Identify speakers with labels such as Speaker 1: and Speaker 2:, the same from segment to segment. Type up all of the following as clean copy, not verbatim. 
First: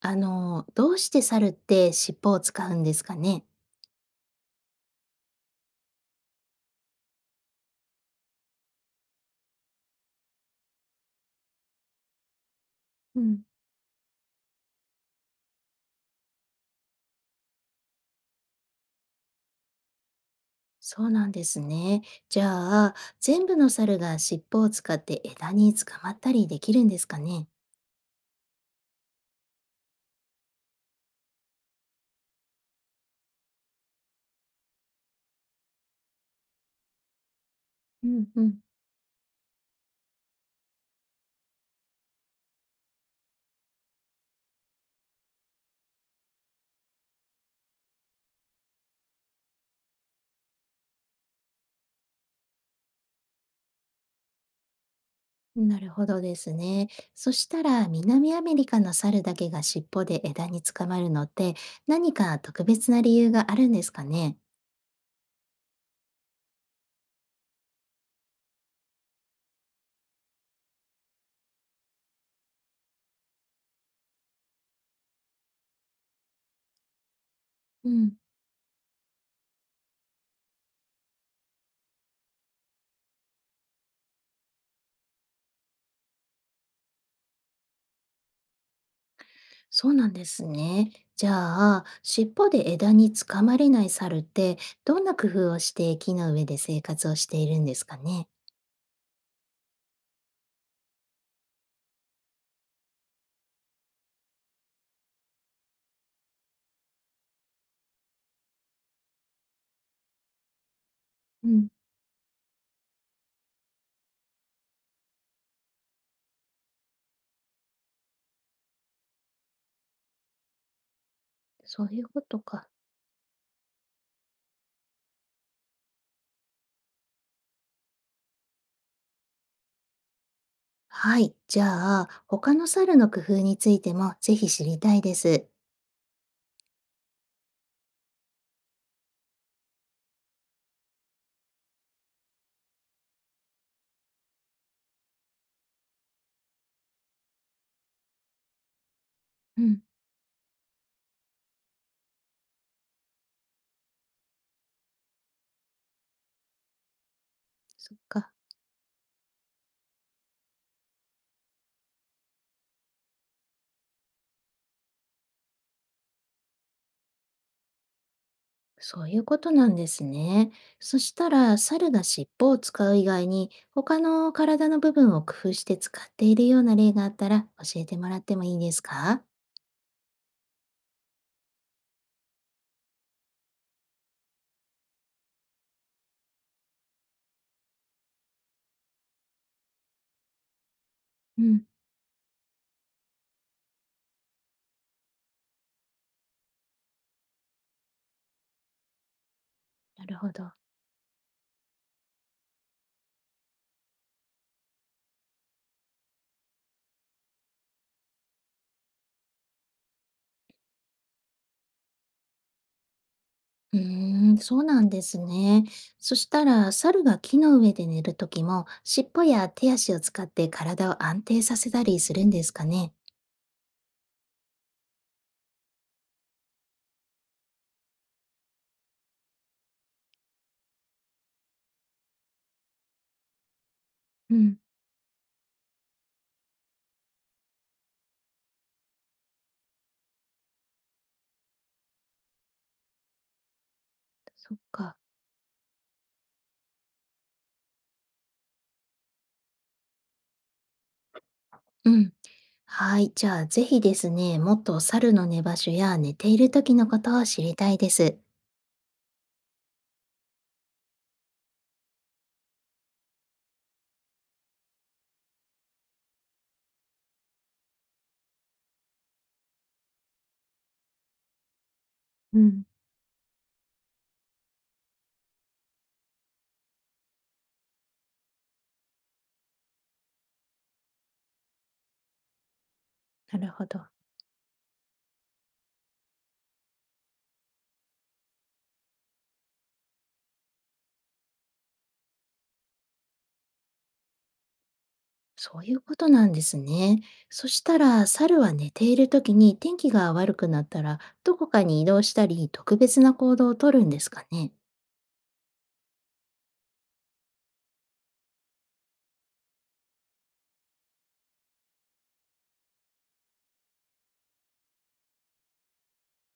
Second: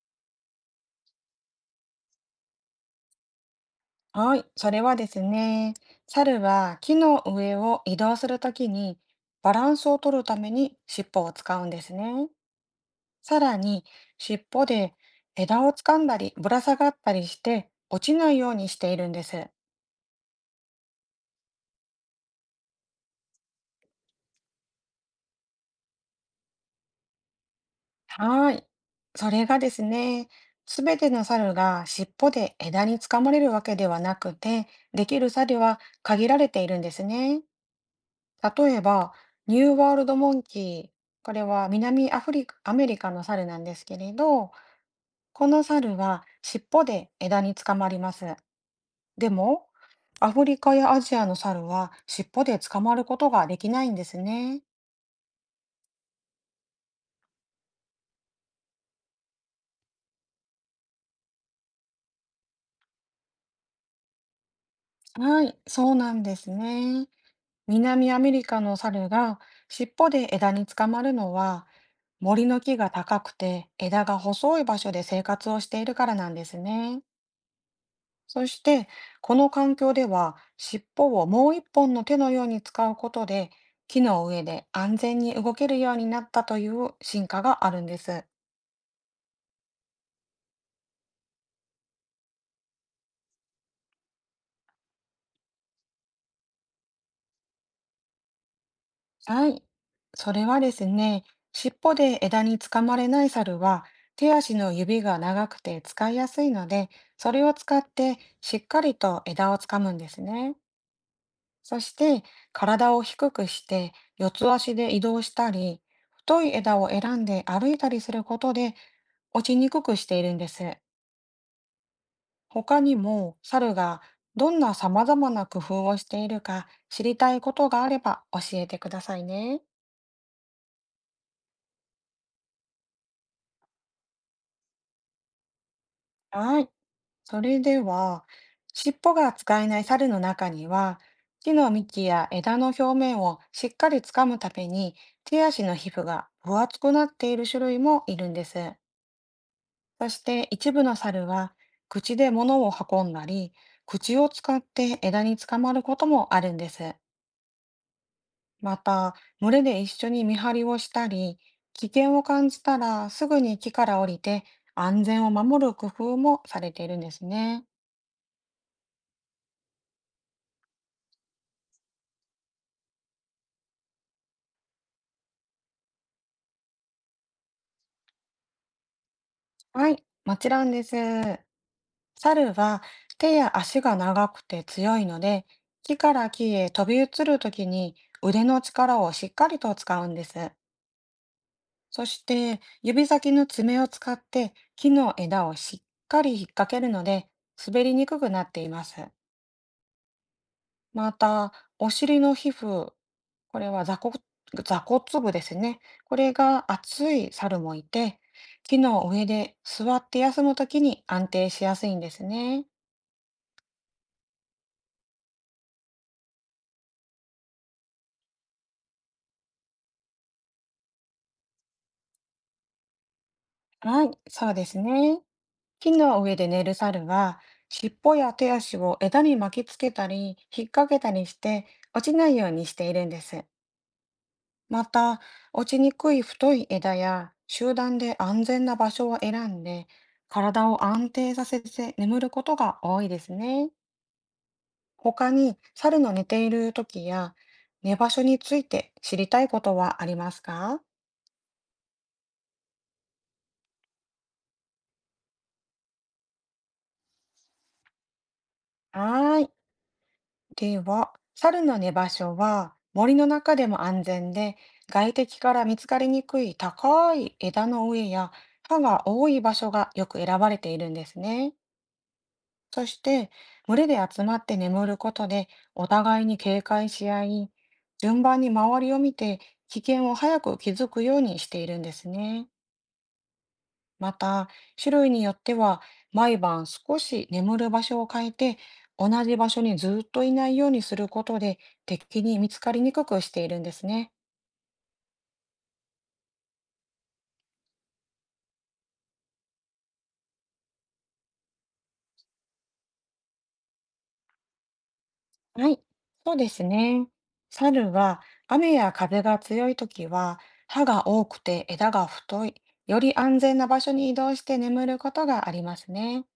Speaker 1: どうして猿って尻尾を使うんですかね？
Speaker 2: はい、それはですね、猿は木の上を移動するときにバランスを取るために尻尾を使うんですね。
Speaker 1: う
Speaker 2: さ
Speaker 1: ん、
Speaker 2: らに尻尾で枝を掴んだりぶら下がったりして落ちないようにしているんです。
Speaker 1: そうなんですね。じゃあ、全部の猿が尻尾を使って枝に捕まったりできるんですかね？
Speaker 2: はい、それがですね、すべての猿が尻尾で枝につかまれるわけではなくて、できる猿は限られているんですね。
Speaker 1: うんうん。
Speaker 2: 例えば、ニューワールドモンキー、これは南アフリカ、アメリカの猿なんですけれど、この猿は尻尾で枝につかまります。でも、アフリカやアジアの猿は尻尾で捕まることができないんですね。
Speaker 1: なるほどですね。そしたら、南アメリカの猿だけが尻尾で枝に捕まるのって、何か特別な理由があるんですかね？
Speaker 2: はい、そうなんですね。南アメリカの猿が尻尾で枝につかまるのは、森の木が高くて枝が細い場所で生活をしているからなんですね。そして、この環境では、尻尾をもう一本の手のように使うことで、木の上で安全に動けるようになったという進化があるんです。
Speaker 1: そうなんですね。じゃあ、尻尾で枝につかまれない猿って、どんな工夫をして木の上で生活をしているんですかね？
Speaker 2: はい。それはですね、尻尾で枝につかまれない猿は、手足の指が長くて使いやすいので、それを使ってしっかりと枝をつかむんですね。
Speaker 1: うん、
Speaker 2: そして、体を低くして、四つ足で移動したり、太い枝を選んで歩いたりすることで、落ちにくくしているんです。
Speaker 1: そういうことか。
Speaker 2: 他にも猿がどんな様々な工夫をしているか知りたいことがあれば教えてくださいね。
Speaker 1: はい。じゃあ、他の猿の工夫についてもぜひ知りたいです。
Speaker 2: はい。それでは、尻尾が使えない猿の中には、木の幹や枝の表面をしっかり掴むために手足の皮膚が分厚くなっている種類もいるんです。
Speaker 1: うん、
Speaker 2: そして一部の猿は口で物を運んだり、口を使って枝につかまることもあるんです。
Speaker 1: そっか。
Speaker 2: また、群れで一緒に見張りをしたり、危険を感じたらすぐに木から降りて安全を守る工夫もされているんですね。
Speaker 1: そういうことなんですね。そしたら、猿が尻尾を使う以外に、他の体の部分を工夫して使っているような例があったら教えてもらってもいいですか？
Speaker 2: はい、もちろんです。猿は手や足が長くて強いので、木から木へ飛び移るときに腕の力をしっかりと使うんです。
Speaker 1: うん、
Speaker 2: そして、指先の爪を使って木の枝をしっかり引っ掛けるので、滑りにくくなっています。
Speaker 1: なるほど。
Speaker 2: また、お尻の皮膚、これは座骨、座骨部ですね。これが厚い猿もいて、木の上で座って休むときに安定しやすいんですね。
Speaker 1: うーん、そうなんですね。そしたら、猿が木の上で寝るときも、尻尾や手足を使って体を安定させたりするんですかね。
Speaker 2: はい、そうですね。木の上で寝る猿は、尻尾や手足を枝に巻きつけたり、引っ掛けたりして、落ちないようにしているんです。
Speaker 1: うん、
Speaker 2: また、落ちにくい太い枝や集団で安全な場所を選んで、体を安定させて眠ることが多いですね。
Speaker 1: そっか。
Speaker 2: 他に、猿の寝ている時や寝場所について知りたいことはありますか？
Speaker 1: うん。はい。じゃあ、ぜひですね、もっと猿の寝場所や寝ているときのことを知りたいです。
Speaker 2: はーい。では、猿の寝場所は森の中でも安全で、外敵から見つかりにくい高い枝の上や葉が多い場所がよく選ばれているんですね。
Speaker 1: うん、
Speaker 2: そして、群れで集まって眠ることで、お互いに警戒し合い、順番に周りを見て、危険を早く気づくようにしているんですね。
Speaker 1: なるほど。
Speaker 2: また、種類によっては、毎晩少し眠る場所を変えて、同じ場所にずっといないようにすることで、敵に見つかりにくくしているんですね。
Speaker 1: そういうことなんですね。そしたら、猿は寝ているときに天気が悪くなったら、どこかに移動したり、特別な行動をとるんですかね。
Speaker 2: はい、そうですね。猿は雨や風が強い時は葉が多くて枝が太い、より安全な場所に移動して眠ることがありますね。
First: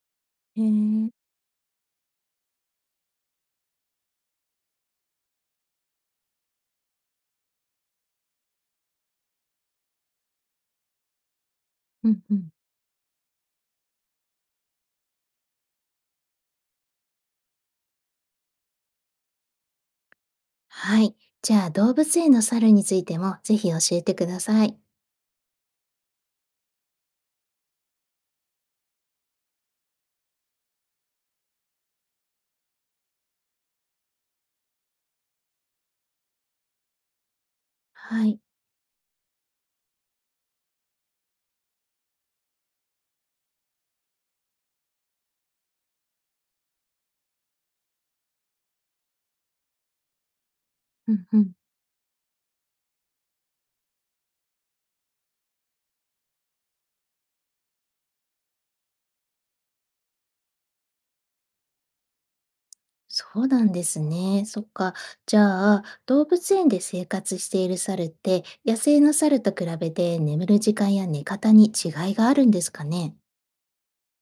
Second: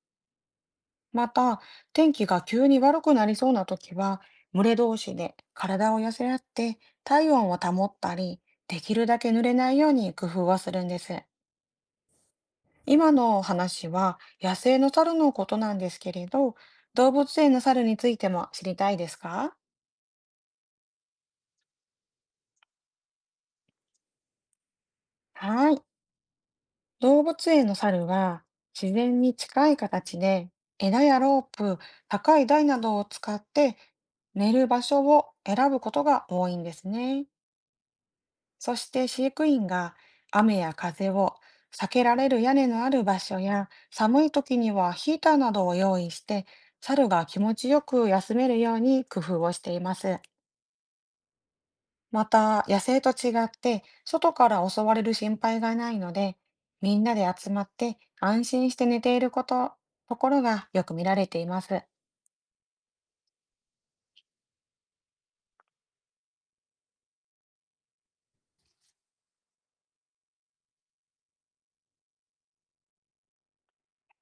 Speaker 1: へえ、
Speaker 2: また、天気が急に悪くなりそうな時は群れ同士で体を寄せ合って体温を保ったり、できるだけ濡れないように工夫をするんです。
Speaker 1: うんうん。
Speaker 2: 今のお話は野生の猿のことなんですけれど、動物園の猿についても知りたいですか？
Speaker 1: はい。じゃあ、動物園の猿についてもぜひ教えてください。
Speaker 2: はい。動物園の猿は自然に近い形で枝やロープ、高い台などを使って寝る場所を選ぶことが多いんですね。
Speaker 1: はい。
Speaker 2: そして飼育員が雨や風を避けられる屋根のある場所や寒い時にはヒーターなどを用意して猿が気持ちよく休めるように工夫をしています。
Speaker 1: うんうん。
Speaker 2: また、野生と違って、外から襲われる心配がないので、みんなで集まって安心して寝ていること、ところがよく見られています。
Speaker 1: そうなんですね。そっか。じゃあ、動物園で生活している猿って、野生の猿と比べて眠る時間や寝方に違いがあるんですかね？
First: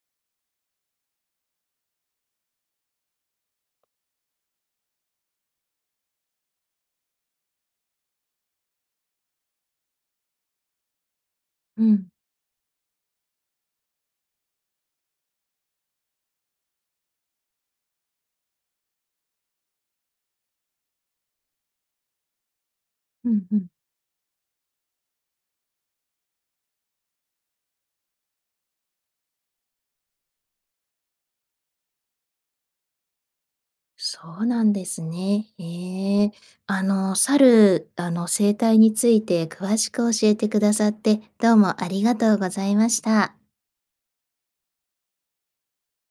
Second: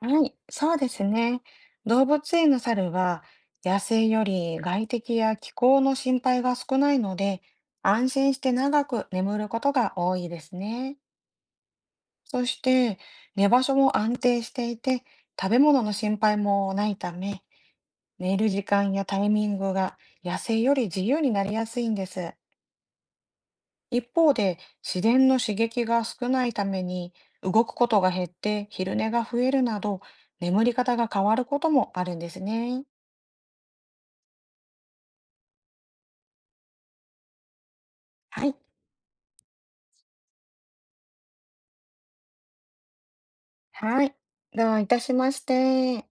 Speaker 2: はい、そうですね。動物園の猿は、野生より外敵や気候の心配が少ないので、安心して長く眠ることが多いですね。
Speaker 1: うん。
Speaker 2: そして、寝場所も安定していて、食べ物の心配もないため、寝る時間やタイミングが野生より自由になりやすいんです。
Speaker 1: うんうん。
Speaker 2: 一方で自然の刺激が少ないために動くことが減って昼寝が増えるなど眠り方が変わることもあるんですね。
Speaker 1: そうなんですね。へえ。猿、
Speaker 2: はい。
Speaker 1: 生態について詳しく教えてくださって、どうもありがとうございました。
Speaker 2: はい。どういたしまして。